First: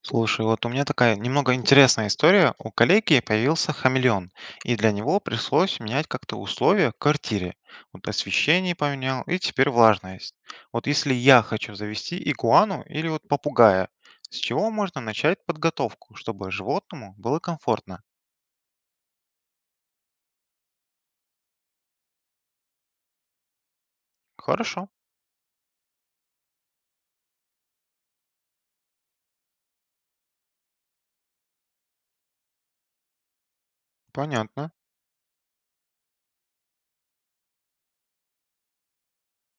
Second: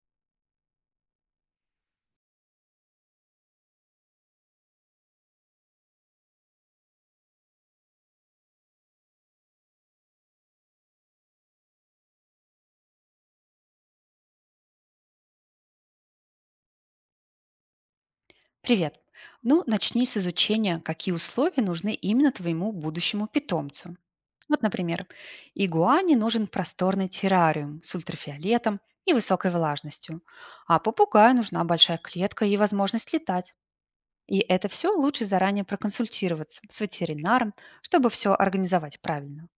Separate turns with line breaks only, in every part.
Слушай, вот у меня такая немного интересная история. У коллеги появился хамелеон, и для него пришлось менять как-то условия в квартире. Вот освещение поменял, и теперь влажность. Вот если я хочу завести игуану или вот попугая, с чего можно начать подготовку, чтобы животному было комфортно?
Привет! Ну, начни с изучения, какие условия нужны именно твоему будущему питомцу. Вот,
Хорошо,
например, игуане нужен просторный террариум с ультрафиолетом и высокой влажностью, а попугаю нужна большая клетка и возможность летать. И это
понятно.
все лучше заранее проконсультироваться с ветеринаром, чтобы все организовать правильно.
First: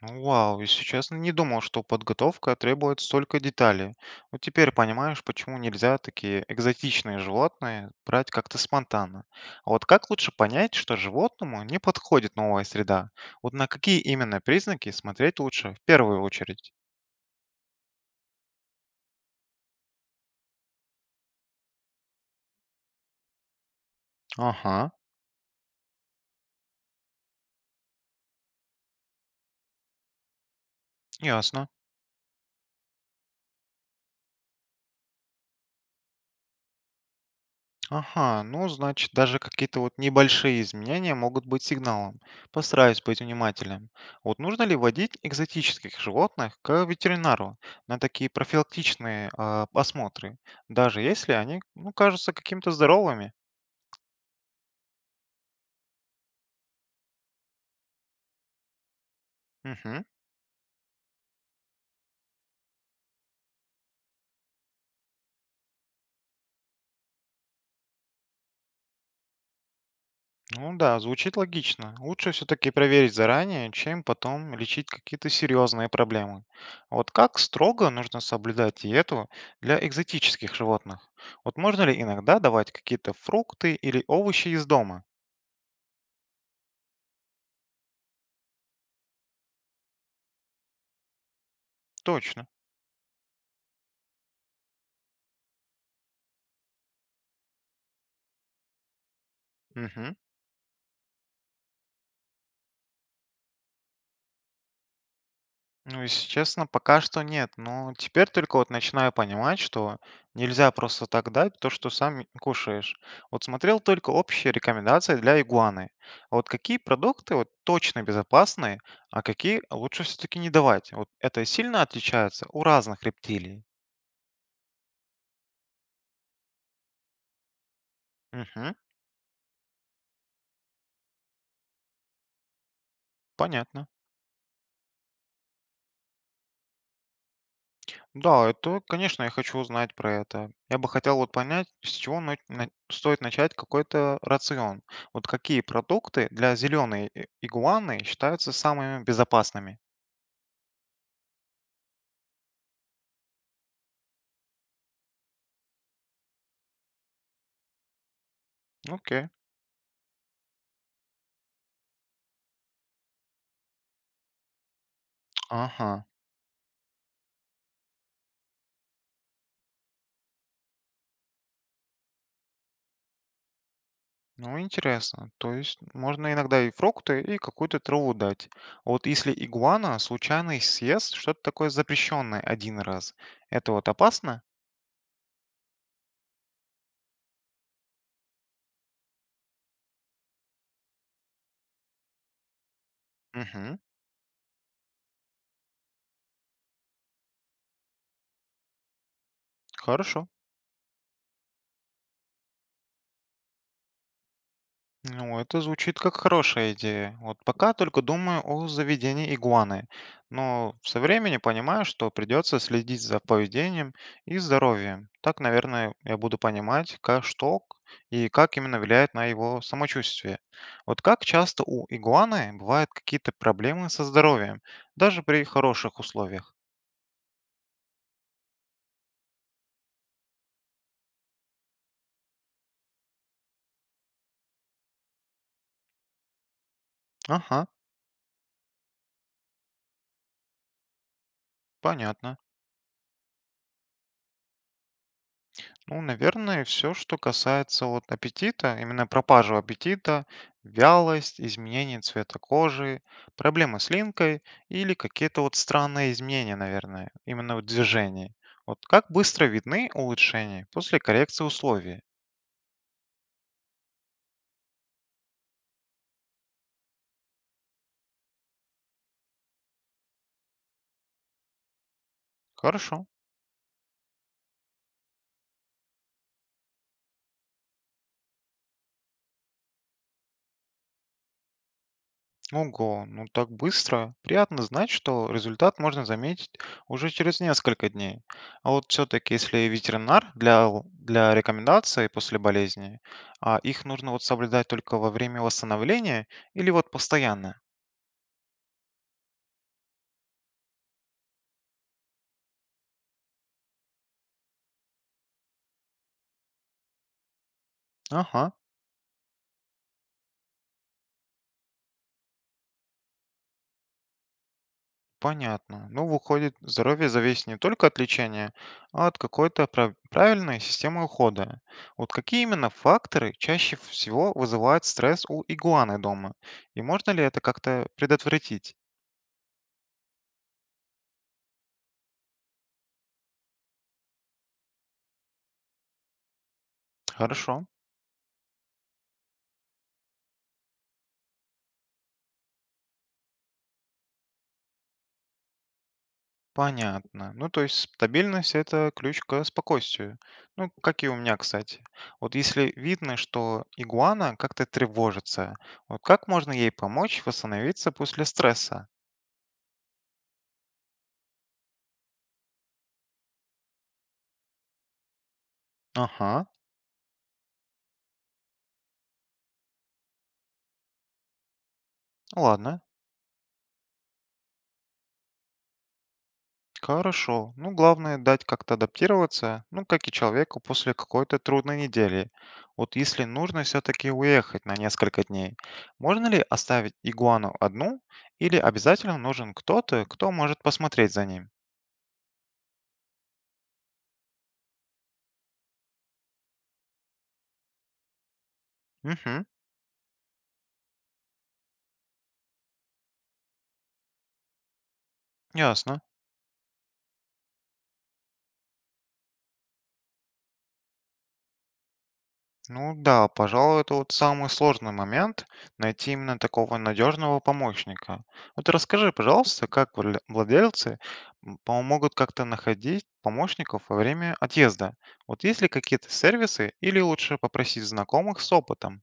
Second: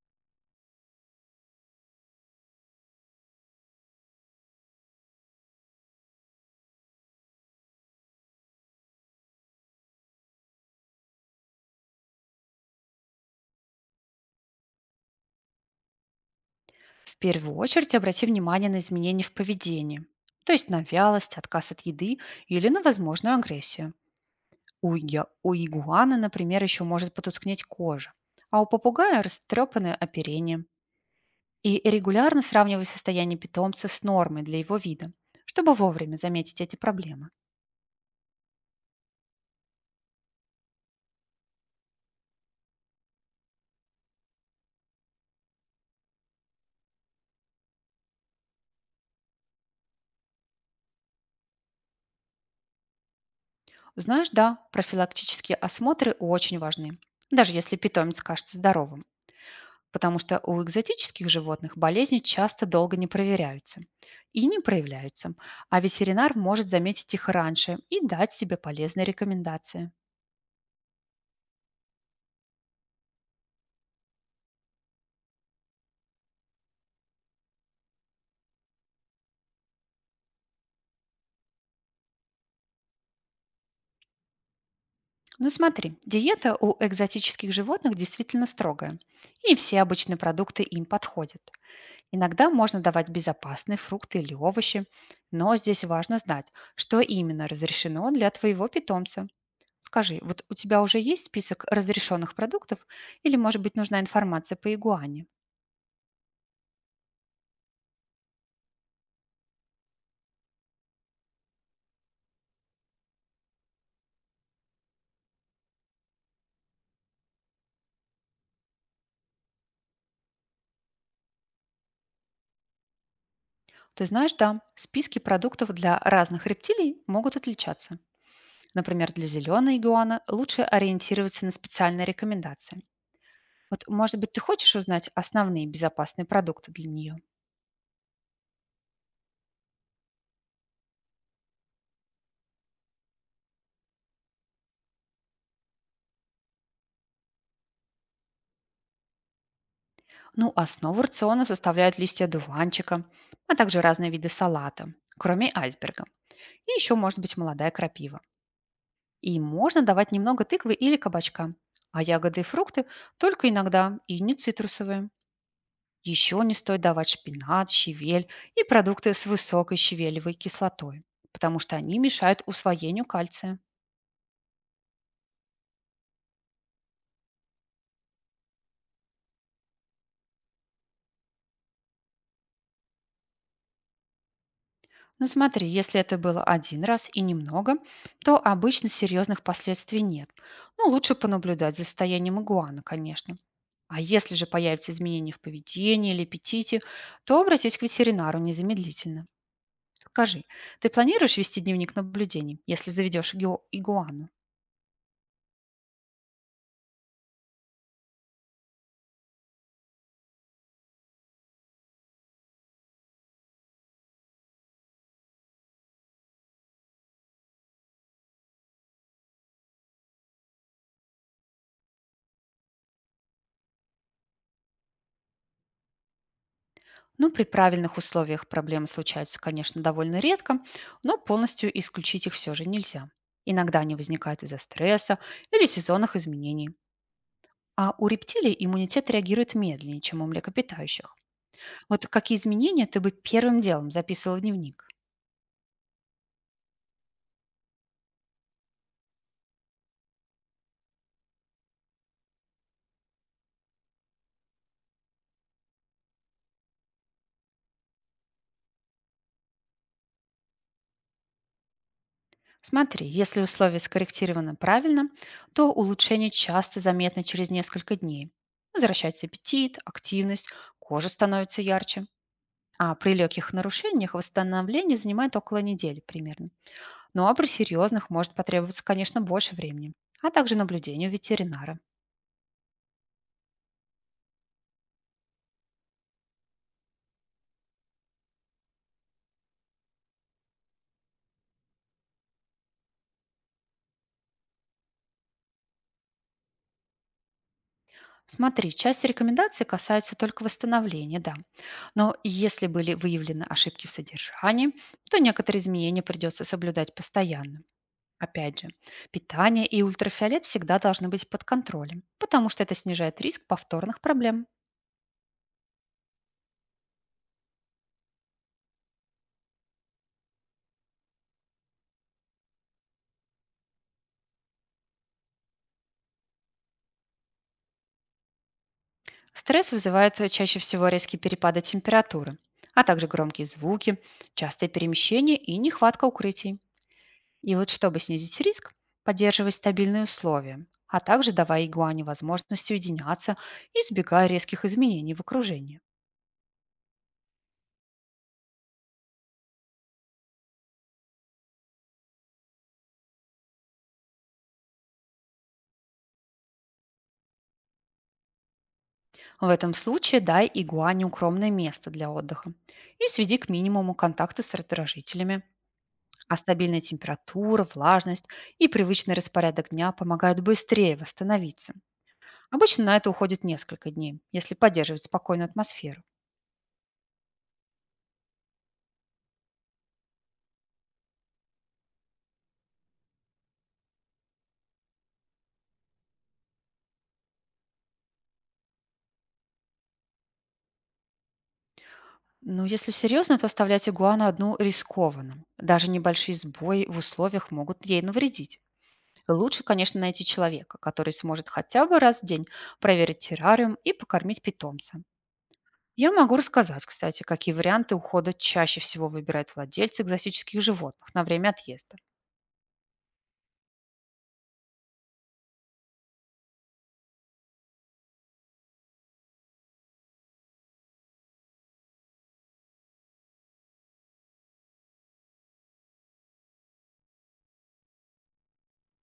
Ну, вау, если честно, не думал, что подготовка требует столько деталей. Вот теперь понимаешь, почему нельзя такие экзотичные животные брать как-то спонтанно. А вот как лучше понять, что животному не подходит новая среда? Вот на какие именно признаки смотреть лучше в первую очередь?
В первую очередь обрати внимание на изменения в поведении, то есть на вялость, отказ от еды или на возможную агрессию.
Ага,
У игуаны, например, еще может потускнеть кожа, а у попугая растрепанное оперение.
ясно.
И регулярно сравнивай состояние питомца с нормой для его вида, чтобы вовремя заметить эти проблемы.
Ага, ну, значит, даже какие-то вот небольшие изменения могут быть сигналом. Постараюсь быть внимательным. Вот нужно ли водить экзотических животных к ветеринару на такие профилактичные осмотры, даже если они, ну, кажутся какими-то здоровыми?
Знаешь, да, профилактические осмотры очень важны, даже если питомец кажется здоровым,
Мгм.
потому что у экзотических животных болезни часто долго не проверяются и не проявляются, а ветеринар может заметить их раньше и дать тебе полезные рекомендации.
Ну да, звучит логично. Лучше все-таки проверить заранее, чем потом лечить какие-то серьезные проблемы. А вот как строго нужно соблюдать диету для экзотических животных? Вот можно ли иногда давать какие-то фрукты или овощи из дома?
Ну смотри, диета у экзотических животных действительно строгая, и не все обычные продукты им подходят.
Точно.
Иногда можно давать безопасные фрукты или овощи, но здесь важно знать, что именно разрешено для твоего питомца.
Мгм.
Скажи, вот у тебя уже есть список разрешенных продуктов или, может быть, нужна информация по игуане?
Ну, если честно, пока что нет. Но теперь только вот начинаю понимать, что нельзя просто так дать то, что сам кушаешь. Вот смотрел только общие рекомендации для игуаны. А вот какие продукты вот точно безопасны, а какие лучше все-таки не давать? Вот это сильно отличается у разных рептилий.
Ты знаешь, да, списки продуктов для разных рептилий могут отличаться.
Угу,
Например, для зеленой игуана лучше ориентироваться на специальные рекомендации. Вот,
понятно.
может быть, ты хочешь узнать основные безопасные продукты для нее?
Да, это, конечно, я хочу узнать про это. Я бы хотел вот понять, с чего стоит начать какой-то рацион. Вот какие продукты для зеленой игуаны считаются самыми безопасными?
Ну, основу рациона составляют листья дуванчика, а также разные виды салата, кроме айсберга. И еще может быть молодая крапива.
Окей.
И можно давать немного тыквы или кабачка. А ягоды и фрукты только иногда и не цитрусовые.
Ага.
Еще не стоит давать шпинат, щавель и продукты с высокой щавелевой кислотой, потому что они мешают усвоению кальция.
Ну, интересно. То есть можно иногда и фрукты, и какую-то траву дать. А вот если игуана случайно съест что-то такое запрещенное один раз, это вот опасно?
Ну смотри, если это было один раз и немного, то обычно серьезных последствий нет. Ну, лучше понаблюдать за состоянием игуана, конечно.
Угу.
А если же появятся изменения в поведении или аппетите, то обратись к ветеринару незамедлительно.
Хорошо.
Скажи, ты планируешь вести дневник наблюдений, если заведешь игуану?
Ну, это звучит как хорошая идея. Вот пока только думаю о заведении игуаны, но со временем понимаю, что придется следить за поведением и здоровьем. Так, наверное, я буду понимать, и как именно влияет на его самочувствие. Вот как часто у игуаны бывают какие-то проблемы со здоровьем, даже при хороших условиях?
Ну, при правильных условиях проблемы случаются, конечно, довольно редко, но полностью исключить их все же нельзя. Иногда они возникают из-за стресса или сезонных изменений.
Ага,
А у рептилий иммунитет реагирует медленнее, чем у млекопитающих. Вот
понятно.
какие изменения ты бы первым делом записывал в дневник?
Ну, наверное, все, что касается вот аппетита, именно пропажу аппетита, вялость, изменение цвета кожи, проблемы с линкой или какие-то вот странные изменения, наверное, именно в движении. Вот как быстро видны улучшения после коррекции условий?
Смотри, если условия скорректированы правильно, то улучшение часто заметно через несколько дней. Возвращается аппетит, активность, кожа становится ярче. А
Хорошо.
при легких нарушениях восстановление занимает около недели примерно. Ну а при серьезных может потребоваться, конечно, больше времени, а также наблюдению ветеринара.
Ого, ну так быстро. Приятно знать, что результат можно заметить уже через несколько дней. А вот все-таки, если ветеринар для рекомендаций после болезни, а их нужно вот соблюдать только во время восстановления или вот постоянно?
Смотри, часть рекомендаций касается только восстановления, да. Но если были выявлены ошибки в содержании, то некоторые изменения придется соблюдать постоянно.
Ага,
Опять же, питание и ультрафиолет всегда должны быть под контролем, потому что это снижает риск повторных проблем.
понятно. Ну, выходит, здоровье зависит не только от лечения, а от какой-то правильной системы ухода. Вот какие именно факторы чаще всего вызывают стресс у игуаны дома? И можно ли это как-то предотвратить?
Стресс вызывает чаще всего резкие перепады температуры, а также громкие звуки, частые перемещения и нехватка укрытий. И
Хорошо,
вот чтобы снизить риск, поддерживай стабильные условия, а также давай игуане возможность уединяться, избегая резких изменений в окружении.
понятно. Ну, то есть стабильность — это ключ к спокойствию. Ну, как и у меня, кстати. Вот если видно, что игуана как-то тревожится, вот как можно ей помочь восстановиться после стресса?
В этом случае дай игуане укромное место для отдыха и сведи к минимуму контакты с раздражителями,
Ага,
а стабильная температура, влажность и привычный распорядок дня помогают быстрее восстановиться.
ладно,
Обычно на это уходит несколько дней, если поддерживать спокойную атмосферу.
хорошо. Ну, главное дать как-то адаптироваться, ну, как и человеку после какой-то трудной недели. Вот если нужно все-таки уехать на несколько дней, можно ли оставить игуану одну или обязательно нужен кто-то, кто может посмотреть за ним?
Ну, если серьезно, то оставлять игуану одну рискованно. Даже небольшие сбои в условиях могут ей навредить.
Мгм.
Лучше, конечно, найти человека, который сможет хотя бы раз в день проверить террариум и покормить питомца.
Ясно.
Я могу рассказать, кстати, какие варианты ухода чаще всего выбирают владельцы экзотических животных на время отъезда.
Ну да, пожалуй, это вот самый сложный момент найти именно такого надежного помощника. Вот расскажи, пожалуйста, как владельцы помогут как-то находить помощников во время отъезда? Вот есть ли какие-то сервисы или лучше попросить знакомых с опытом?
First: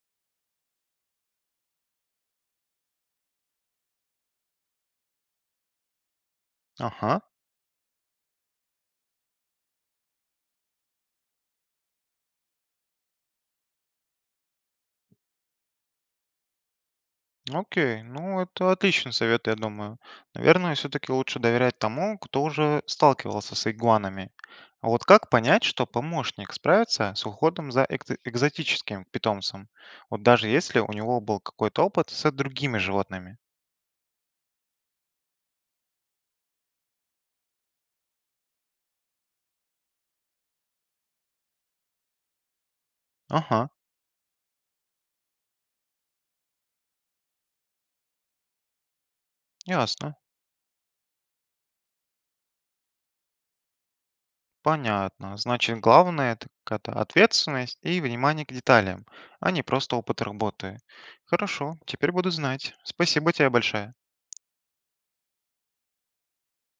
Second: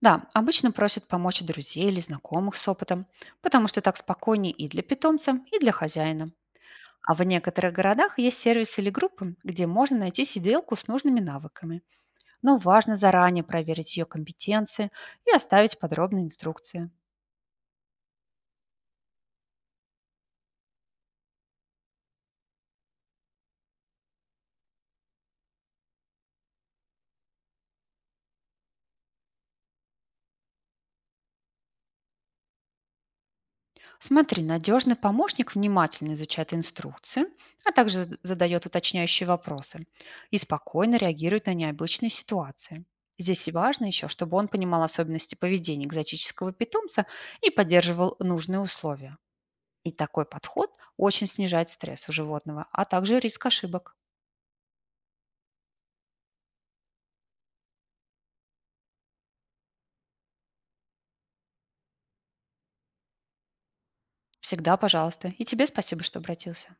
Да, обычно просят помочь друзей или знакомых с опытом, потому что так спокойнее и для питомца, и для хозяина. А
Ага.
в некоторых городах есть сервисы или группы, где можно найти сиделку с нужными навыками. Но важно заранее проверить ее компетенции и оставить подробные инструкции.
Окей, ну это отличный совет, я думаю. Наверное, все-таки лучше доверять тому, кто уже сталкивался с игуанами. А вот как понять, что помощник справится с уходом за экзотическим питомцем? Вот даже если у него был какой-то опыт с другими животными.
Смотри, надежный помощник внимательно изучает инструкции, а также задает уточняющие вопросы и спокойно реагирует на необычные ситуации. Здесь и
Ага,
важно еще, чтобы он понимал особенности поведения экзотического питомца и поддерживал нужные условия. И
ясно.
такой подход очень снижает стресс у животного, а также риск ошибок.
Понятно. Значит, главное это какая-то ответственность и внимание к деталям, а не просто опыт работы. Хорошо, теперь буду знать. Спасибо тебе большое.
Всегда пожалуйста. И тебе спасибо, что обратился.